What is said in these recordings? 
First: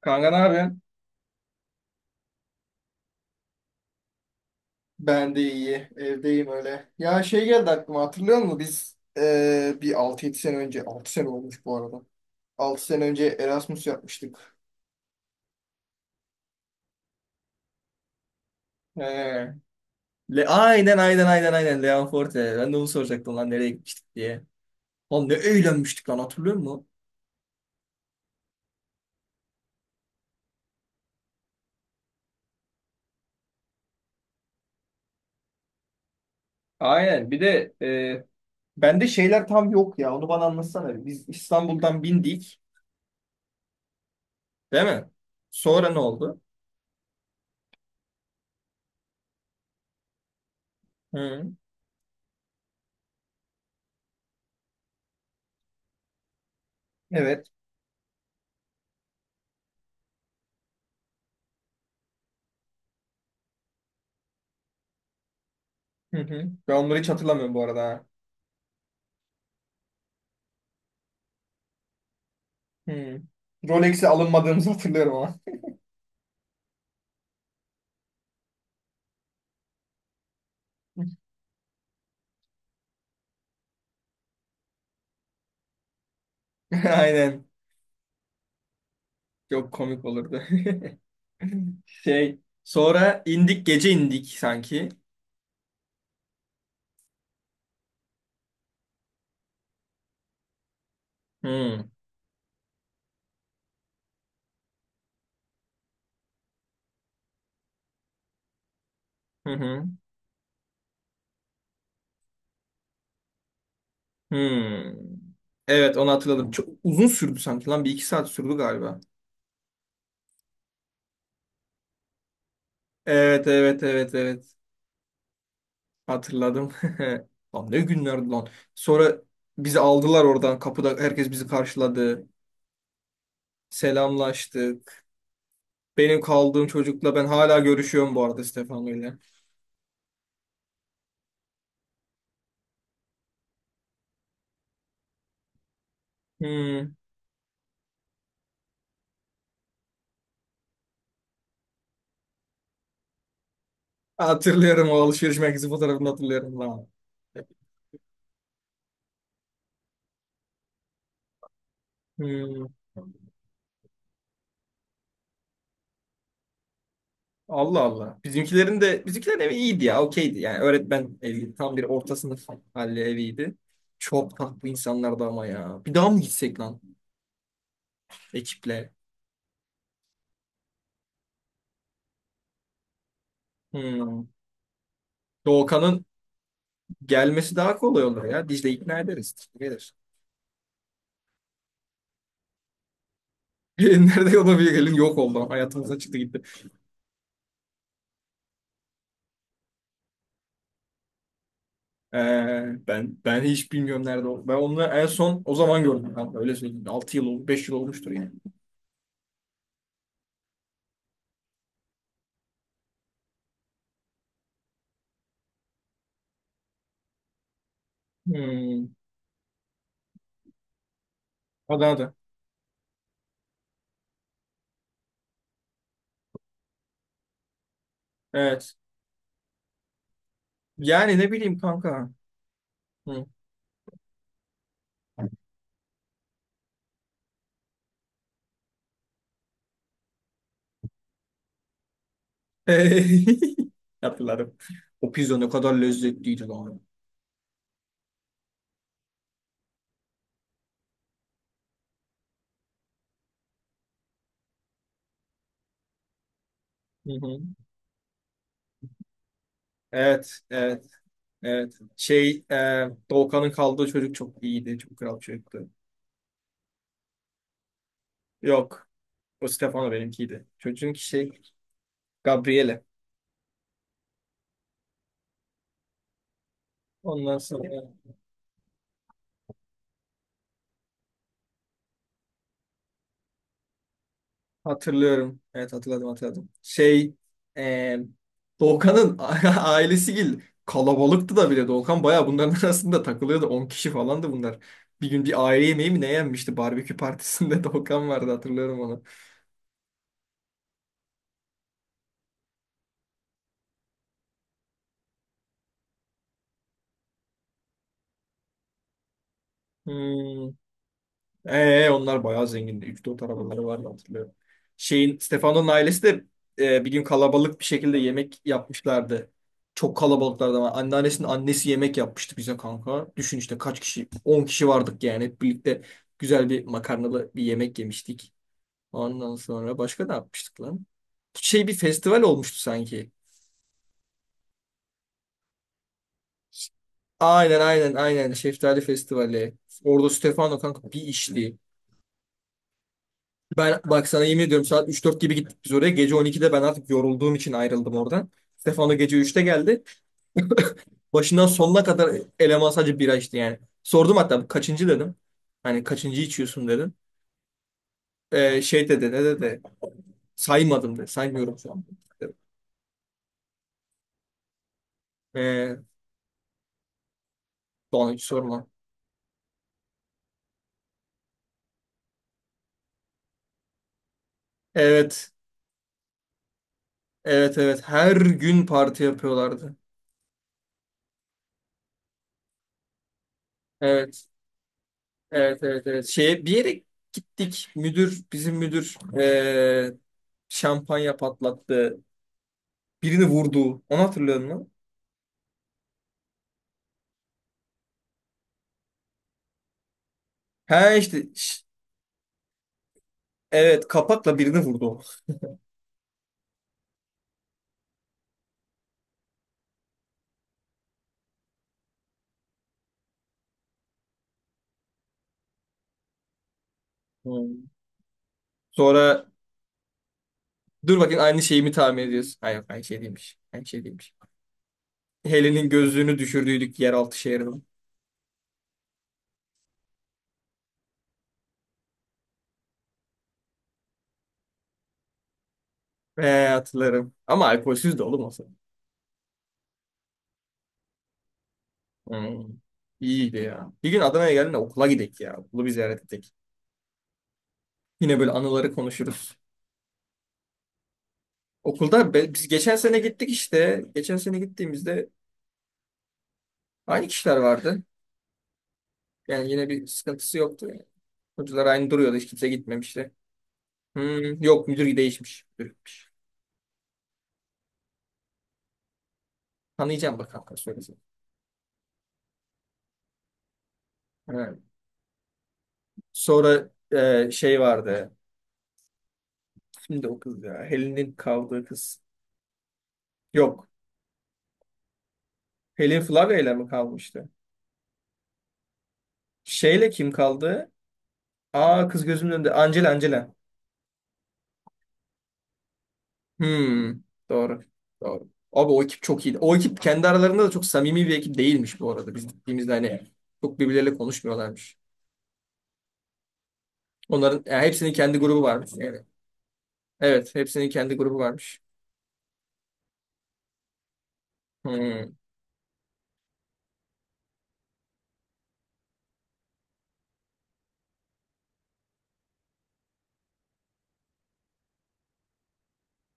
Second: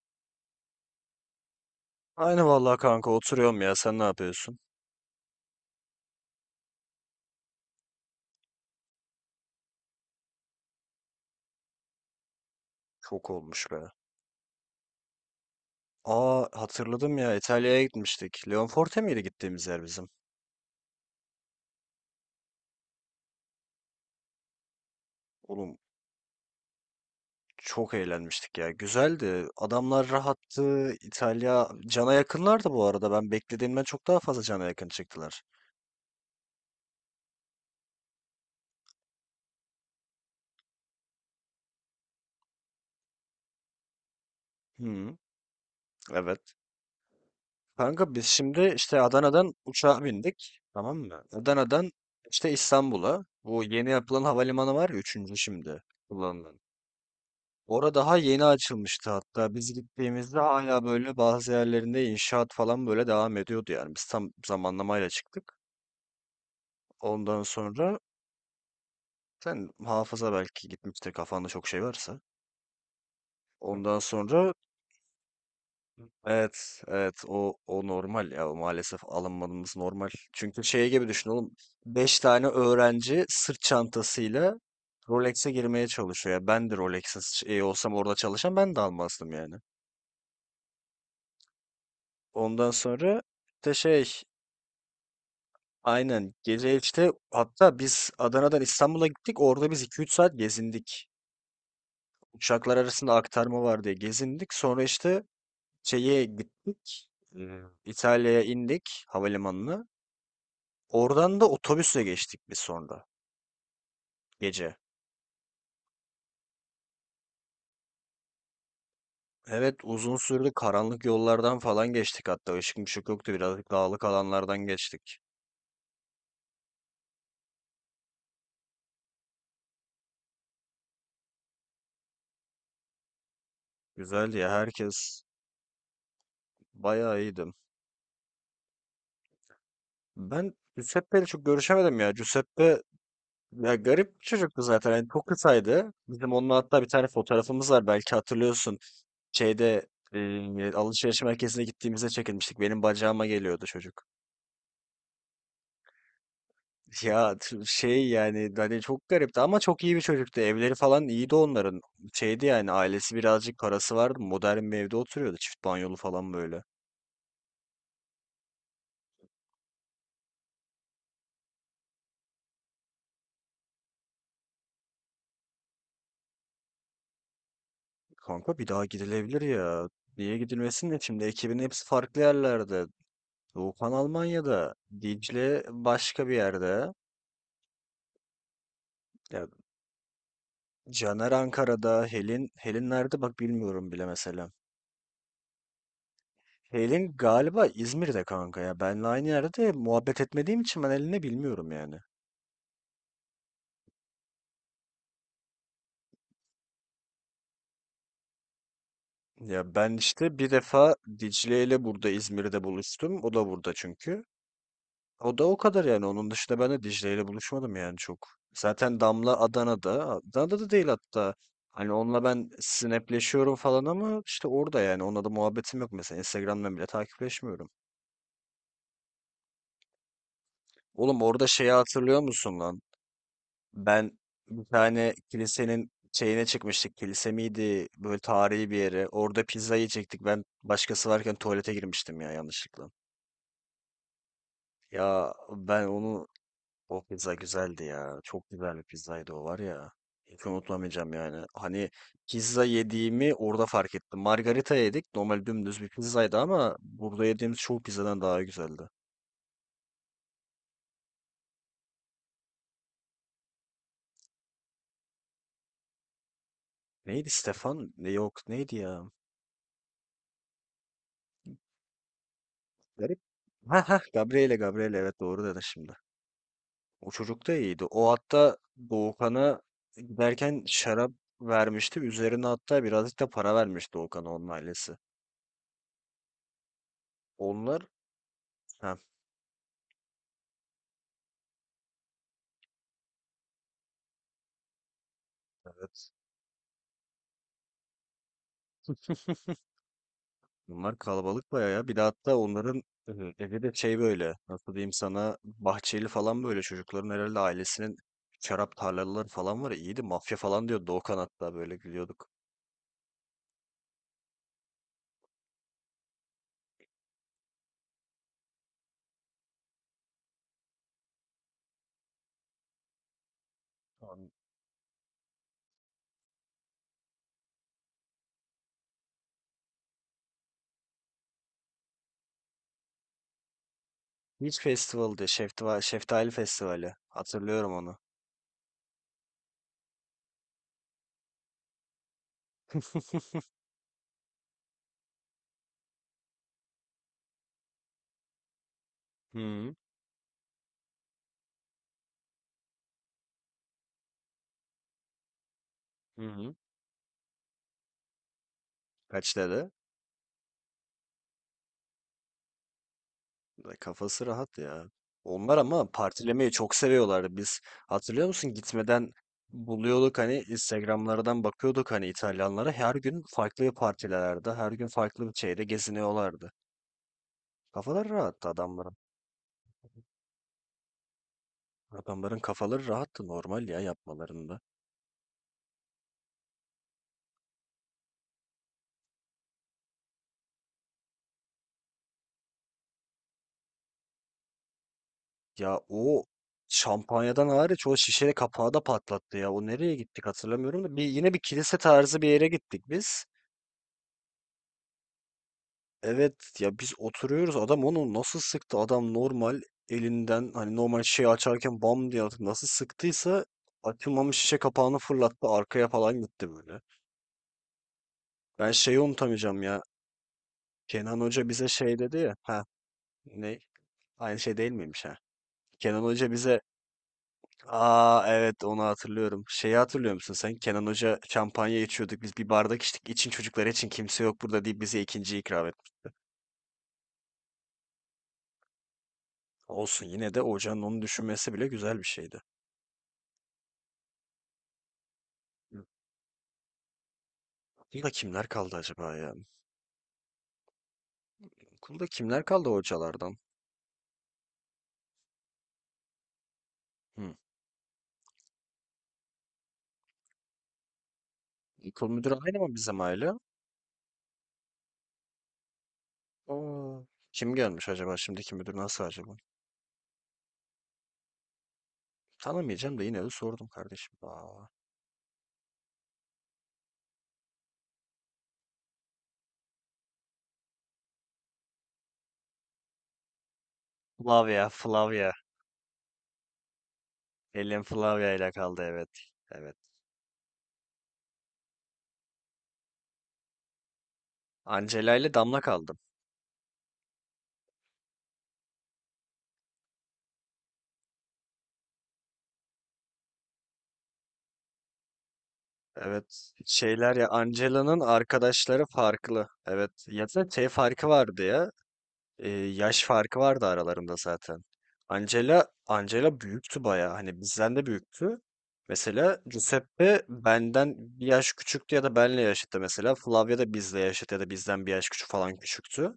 Kanka ne yapıyorsun? Aynı vallahi kanka oturuyorum ya. Sen ne yapıyorsun? Ben de iyi. Evdeyim öyle. Ya şey geldi aklıma hatırlıyor musun? Biz bir 6-7 sene önce 6 sene olmuş bu arada. 6 sene önce Çok olmuş Erasmus be. yapmıştık. Aa hatırladım ya, İtalya'ya gitmiştik. Leonforte miydi He. gittiğimiz yer bizim? Le aynen aynen aynen aynen Leon Forte. Ben de onu soracaktım lan nereye gitmiştik diye. Oğlum ne Oğlum eğlenmiştik lan hatırlıyor musun? çok eğlenmiştik ya. Güzeldi. Adamlar rahattı. İtalya cana yakınlardı bu arada. Ben beklediğimden çok daha fazla cana yakın çıktılar. Aynen. Bir de bende şeyler tam yok ya. Onu bana anlatsana. Biz İstanbul'dan bindik. Değil mi? Hı, Sonra ne oldu? evet. Kanka biz şimdi işte Adana'dan uçağa bindik. Tamam mı? Hı. Adana'dan işte İstanbul'a. Bu yeni yapılan havalimanı var ya, üçüncü şimdi kullanılan. Evet. Orada daha yeni açılmıştı hatta. Biz gittiğimizde hala böyle bazı yerlerinde inşaat falan böyle devam ediyordu yani. Biz tam zamanlamayla çıktık. Hı hı. Ben onları hiç Ondan hatırlamıyorum bu sonra arada. sen hafıza belki gitmiştir kafanda çok şey varsa. Hmm. Ondan Rolex'e sonra alınmadığımızı hatırlıyorum ama. evet evet, o normal ya, o maalesef alınmamız normal. Çünkü şey gibi düşün oğlum, 5 tane öğrenci sırt çantasıyla Rolex'e girmeye çalışıyor. Ya ben de Rolex'in Aynen. şey olsam orada çalışan ben de almazdım yani. Çok komik olurdu. Şey, Ondan sonra sonra indik işte gece şey. indik sanki. Aynen. Gece işte hatta biz Adana'dan İstanbul'a gittik. Orada biz iki üç saat gezindik. Hmm. Uçaklar arasında aktarma var diye gezindik. Sonra işte şeye gittik. e, İtalya'ya indik Hı hı. havalimanına. Oradan da otobüsle geçtik biz sonra gece. Hmm. Evet onu hatırladım. Çok uzun sürdü sanki lan. Bir iki saat sürdü galiba. Evet uzun sürdü. Karanlık yollardan falan geçtik hatta. Işık mışık yoktu. Evet Birazcık evet dağlık evet evet. alanlardan geçtik. Hatırladım. Lan ne günlerdi lan. Sonra bizi aldılar oradan. Kapıda herkes bizi karşıladı. Güzeldi ya. Selamlaştık. Herkes Benim kaldığım çocukla bayağı ben iyiydi. hala görüşüyorum bu arada Stefano ile. Ben Giuseppe çok görüşemedim ya. Giuseppe ya garip bir çocuktu zaten. Yani çok kısaydı. Bizim onunla hatta bir Hmm. tane fotoğrafımız var. Belki hatırlıyorsun. Şeyde alışveriş merkezine gittiğimizde çekilmiştik. Benim bacağıma geliyordu çocuk. Hatırlıyorum o alışveriş merkezi fotoğrafını hatırlıyorum lan. Şey yani hani çok garipti ama çok iyi bir çocuktu. Evleri falan iyiydi onların. Şeydi Hmm, yani, ailesi birazcık parası vardı. Modern bir evde oturuyordu. Çift banyolu falan böyle. Allah Allah. Bizimkilerin evi iyiydi ya, okeydi. Yani öğretmen evi tam bir orta sınıf halli eviydi. Çok tatlı insanlardı ama ya. Bir daha mı gitsek lan Kanka bir daha ekiple? gidilebilir ya. Niye gidilmesin, de şimdi ekibin hepsi farklı yerlerde. Doğukan Hmm. Almanya'da. Dicle Doğukan'ın başka bir yerde. gelmesi daha kolay olur ya. Dicle ikna ederiz. Ya Gelir. Caner Ankara'da, Helin, Helin nerede bak bilmiyorum bile Nerede o mesela. da bir gelin yok oldu. Hayatımıza çıktı gitti. Helin galiba İzmir'de kanka ya. Benle aynı yerde muhabbet etmediğim için ben Helin'i bilmiyorum yani. Ee, ben hiç bilmiyorum nerede o. Ben onu en son o zaman gördüm. Ben öyle söyleyeyim. 6 yıl oldu, 5 yıl olmuştur yani. Ya ben işte bir defa Dicle ile burada İzmir'de buluştum. O da burada çünkü. O da o kadar yani. Onun dışında ben de Dicle ile buluşmadım yani çok. Hmm. Zaten Damla Adana'da. Adana'da da değil hatta. Adı Hani adı. onunla ben snapleşiyorum falan ama işte orada yani. Onunla da muhabbetim yok mesela. Instagram'dan bile takipleşmiyorum. Evet. Yani Oğlum ne orada bileyim şeyi kanka. hatırlıyor musun lan? Hı. Ben bir tane kilisenin şeyine çıkmıştık. Kilise miydi? Böyle tarihi bir yere. Orada pizza yiyecektik. Ben başkası varken tuvalete girmiştim ya yanlışlıkla. Hatırladım. O Ya pizza ne kadar ben onu, lezzetliydi lan. o pizza güzeldi ya. Çok güzel bir pizzaydı o, var ya. Hiç unutamayacağım yani. Hani pizza yediğimi orada fark ettim. Margarita yedik. Normal dümdüz bir pizzaydı ama Hı burada hı. yediğimiz çoğu pizzadan daha güzeldi. Evet, evet, evet. Şey, Doğukan'ın kaldığı çocuk çok iyiydi. Çok kral çocuktu. Neydi Stefan? Ne, yok neydi Yok. ya? O Stefano benimkiydi. Çocuğun ki şey, Gabriele. Garip. Ha ha, Gabriele Gabriele, evet doğru dedin şimdi. O Ondan çocuk da iyiydi. sonra. O hatta Doğukan'a giderken şarap vermişti. Üzerine hatta birazcık da para vermişti Doğukan'a onun ailesi. Hatırlıyorum. Evet hatırladım hatırladım. Şey Onlar e, ha Doğukan'ın ailesi gil kalabalıktı da bile Doğukan bayağı bunların arasında takılıyordu. 10 kişi falandı bunlar. Bir gün bir aile yemeği mi ne evet. yenmişti? Barbekü partisinde Doğukan vardı hatırlıyorum onu. Bunlar kalabalık bayağı ya. Bir de hatta onların e, evi de şey böyle, nasıl diyeyim sana, bahçeli falan böyle, çocukların herhalde ailesinin şarap tarlaları falan var. Ya, iyiydi, mafya Hmm. falan diyor Doğukan hatta böyle Onlar gülüyorduk. bayağı zengindi. Üç 4 arabaları vardı hatırlıyorum. Şeyin Stefano'nun ailesi de bir gün kalabalık bir şekilde yemek yapmışlardı. Çok kalabalıklardı ama anneannesinin annesi yemek yapmıştı bize kanka. Düşün işte kaç kişi? An- 10 kişi vardık yani. Hep birlikte güzel bir makarnalı bir yemek yemiştik. Ondan sonra başka ne yapmıştık lan? Şey bir festival olmuştu sanki. Beach Festival'dı. Şeftali, Şeftali Festivali. Aynen Hatırlıyorum aynen onu. aynen Şeftali Festivali. Orada Stefano kanka bir işli. Ben bak sana yemin ediyorum saat 3-4 gibi gittik biz oraya. Gece 12'de ben artık yorulduğum için ayrıldım oradan. Stefano gece Hı 3'te hı. geldi. Başından sonuna kadar eleman sadece bira içti yani. Sordum hatta kaçıncı dedim. Hani kaçıncı Hı hı. içiyorsun dedim. Şey dedi ne Kaç dedi. dedi? Saymadım dedi. Saymıyorum şu an. Da kafası rahat ya. Onlar Ee, ama partilemeyi çok seviyorlardı. Biz bana hiç hatırlıyor musun sorma. gitmeden buluyorduk hani Instagramlardan bakıyorduk hani İtalyanlara her gün farklı partilerde her gün farklı Evet. bir şeyde geziniyorlardı. Evet evet. Kafaları Her rahattı gün adamların. parti yapıyorlardı. Adamların kafaları rahattı normal ya Evet. yapmalarında. Evet evet evet. Şeye, bir yere gittik. Müdür bizim müdür şampanya patlattı. Birini vurdu. Onu hatırlıyor musun? Ya o şampanyadan hariç o şişe kapağı da patlattı ya. O nereye gittik hatırlamıyorum da He bir, işte yine bir kilise tarzı bir yere gittik biz. evet kapakla birini vurdu. Evet, ya biz oturuyoruz, adam onu nasıl sıktı, adam normal elinden hani normal şey açarken bam diye atıp nasıl sıktıysa açılmamış şişe kapağını fırlattı arkaya falan gitti böyle. Hmm. Ben şeyi Sonra unutamayacağım ya. dur bakayım Kenan aynı Hoca şeyi bize mi şey tahmin dedi ya. ediyorsun? Hayır Ha aynı şey değilmiş. ne Aynı şey değilmiş. aynı şey değil miymiş ha. Helen'in Kenan gözlüğünü Hoca bize, düşürdüydük yeraltı şehrine. aa evet onu hatırlıyorum, şeyi hatırlıyor musun sen? Kenan Hoca şampanya içiyorduk biz, bir bardak içtik için çocuklar için kimse yok burada deyip bize ikinci ikram etti. Hatırlarım. Ama alkolsüz de oğlum o zaman. Olsun, yine de hocanın onu düşünmesi bile güzel bir şeydi. Hmm. İyiydi ya. Bir gün Adana'ya geldiğinde okula gidelim ya. Okulu bir ziyaret edelim. Okulda Yine böyle kimler anıları kaldı acaba ya? konuşuruz. Okulda Okulda kimler biz kaldı geçen sene gittik hocalardan? işte. Geçen sene gittiğimizde aynı Hı. kişiler vardı. Yani yine bir sıkıntısı yoktu. Yani. Hocalar aynı Okul duruyordu. Hiç müdürü kimse aynı mı bizim gitmemişti. aile? Hmm, yok müdür değişmiş. Müdür gitmiş. Aa, kim gelmiş acaba? Şimdiki müdür nasıl acaba? Tanıyacağım bakalım. Söylesin. Tanımayacağım da yine de sordum kardeşim. Evet. Aa. Sonra şey vardı. Şimdi o kız ya. Helen'in kaldığı kız. Yok. Flavia, Flavia. Helen Flavia'yla mı kalmıştı? Elim Flavia ile kaldı evet. Evet. Şeyle kim kaldı? Aa kız gözümün önünde. Angela Angela. Angela ile Damla kaldım. Hmm, doğru. Doğru. Abi o ekip çok iyiydi. O ekip kendi aralarında da çok samimi bir ekip değilmiş bu arada. Biz gittiğimizde hani çok birbirleriyle konuşmuyorlarmış. Evet. Şeyler ya, Onların yani hepsinin Angela'nın kendi grubu varmış. arkadaşları Evet. farklı. Evet. Ya Evet, da şey hepsinin kendi farkı grubu vardı varmış. ya. Yaş farkı vardı aralarında zaten. Hmm, Angela Angela büyüktü bayağı. Hani bizden de büyüktü. Mesela Giuseppe benden bir yaş küçüktü ya da benle yaşıttı mesela. Flavia da bizle yaşıt ya da bizden bir yaş küçük falan küçüktü.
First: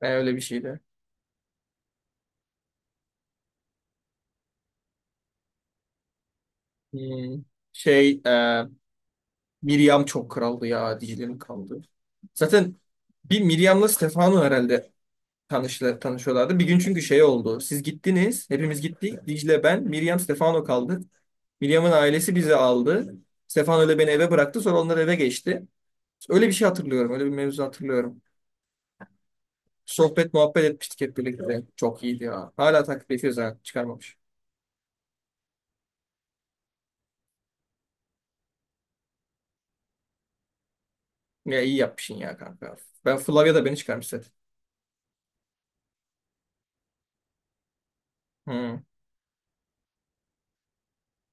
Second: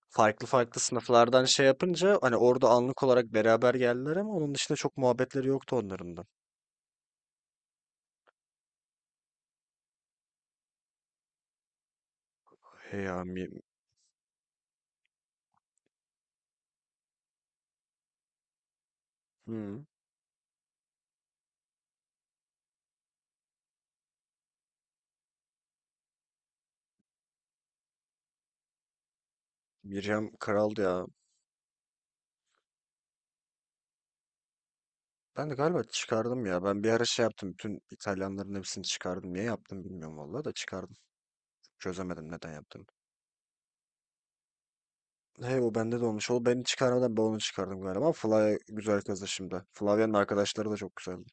ben öyle bir Farklı şeydi. farklı sınıflardan şey yapınca hani orada anlık olarak beraber geldiler ama onun dışında çok muhabbetleri yoktu onların da. Hmm, şey, Miriam çok kraldı ya, Dicle'nin kraldı. Zaten Hey ya bir Mi Miriam'la Stefano herhalde tanıştılar, tanışıyorlardı. Bir gün çünkü şey oldu. Siz gittiniz, hepimiz gittik. Dicle, ben, Hı. Miriam, Stefano kaldı. William'ın ailesi bizi aldı. Stefano ile beni eve bıraktı. Sonra onlar eve geçti. Öyle bir şey hatırlıyorum. Öyle bir mevzu hatırlıyorum. Miriam Sohbet muhabbet kraldı etmiştik ya. hep birlikte. Çok iyiydi ya. Hala takip ediyoruz ha. Çıkarmamış. Ben de galiba çıkardım ya. Ben bir ara şey yaptım. Bütün İtalyanların hepsini çıkardım. Niye yaptım bilmiyorum vallahi, da çıkardım. Ya iyi yapmışsın Çözemedim ya neden kanka. yaptım. Ben Flavia da beni çıkarmış zaten. Hey o bende de olmuş. O beni çıkarmadan ben onu çıkardım galiba. Ama Flavia Hı. güzel kızdı şimdi. Flavia'nın arkadaşları da çok güzeldi.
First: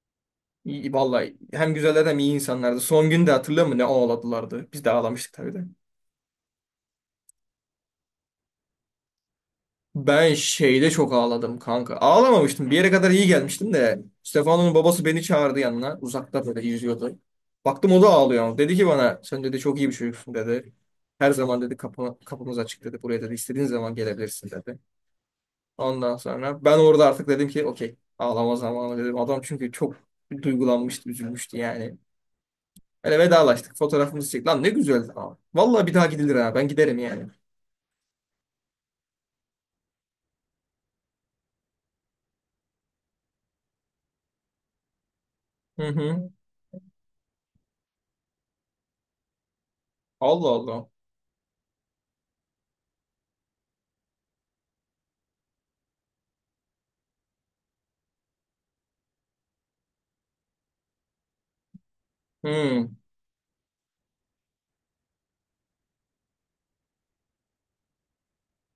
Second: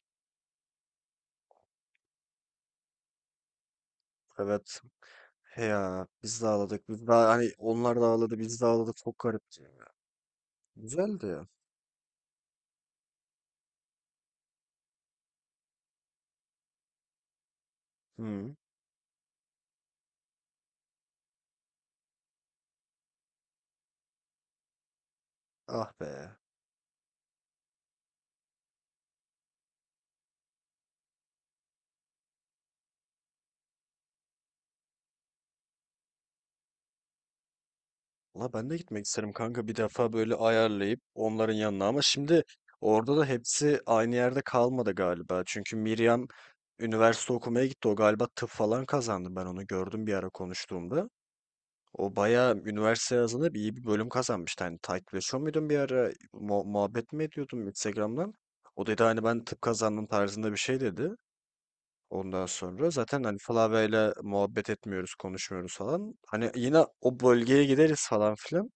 İyi, vallahi hem güzeller hem iyi insanlardı. Son gün de hatırlıyor musun ne ağladılardı? Evet. Biz de ağlamıştık tabii de. He ya biz de ağladık. Biz de hani onlar da ağladı biz de ağladık. Çok garipti ya. Ben şeyde çok Güzeldi ya. ağladım kanka. Ağlamamıştım. Bir yere kadar iyi gelmiştim de. Stefano'nun babası beni çağırdı yanına. Uzakta böyle yüzüyordu. Baktım o da Hı. ağlıyor. Dedi ki bana sen dedi çok iyi bir çocuksun dedi. Her zaman dedi kapı, kapımız açık dedi. Buraya dedi istediğin zaman gelebilirsin dedi. Ah be. Ondan sonra ben orada artık dedim ki okey ağlama zamanı dedim. Adam çünkü çok duygulanmıştı, üzülmüştü yani. Öyle vedalaştık. Fotoğrafımızı çektik. Lan ne güzeldi abi. Vallahi bir daha gidilir ha. Ben giderim yani. La ben de gitmek isterim kanka, bir defa böyle ayarlayıp onların yanına, ama şimdi orada da hepsi aynı yerde kalmadı galiba. Çünkü Hı Miriam hı. üniversite okumaya gitti. O galiba tıp falan kazandı. Ben onu gördüm bir ara Allah Allah. konuştuğumda. O bayağı üniversite yazında bir iyi bir bölüm kazanmıştı. Hani takipleşiyor muydun bir ara? Muhabbet mi ediyordum Instagram'dan? O dedi hani ben tıp kazandım tarzında bir şey dedi. Ondan Hı. sonra zaten hani Flavia'yla muhabbet etmiyoruz, konuşmuyoruz falan. Hani yine o bölgeye gideriz falan filan.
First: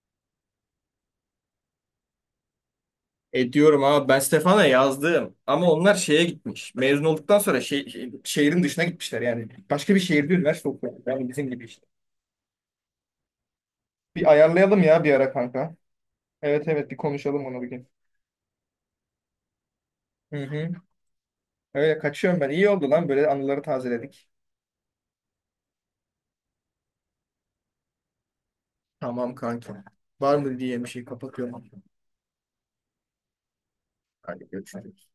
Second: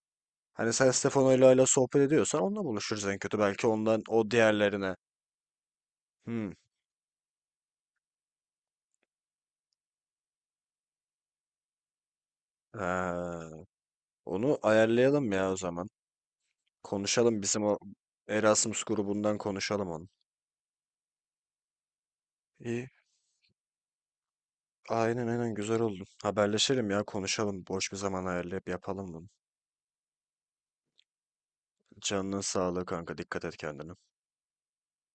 Hani sen Stefano'yla hala sohbet ediyorsan onunla buluşuruz en kötü. E Belki diyorum ondan abi ben o Stefan'a diğerlerine. yazdım ama onlar şeye Hmm. gitmiş. Mezun olduktan sonra şehrin dışına gitmişler yani. Başka bir şehirde üniversite okuyor. Yani bizim gibi işte. Ee, Bir Onu ayarlayalım ya bir ara ayarlayalım ya o kanka. zaman. Evet evet bir Konuşalım konuşalım onu bizim bir o gün. Erasmus grubundan konuşalım onu. Hı hı. Öyle kaçıyorum ben. İyi oldu İyi. lan böyle anıları tazeledik. Aynen aynen güzel oldu. Haberleşelim ya konuşalım. Boş bir zaman ayarlayıp yapalım bunu. Tamam kanka. Var mı diye bir şey kapatıyorum. Canının sağlığı kanka, dikkat et kendine. Hadi görüşürüz.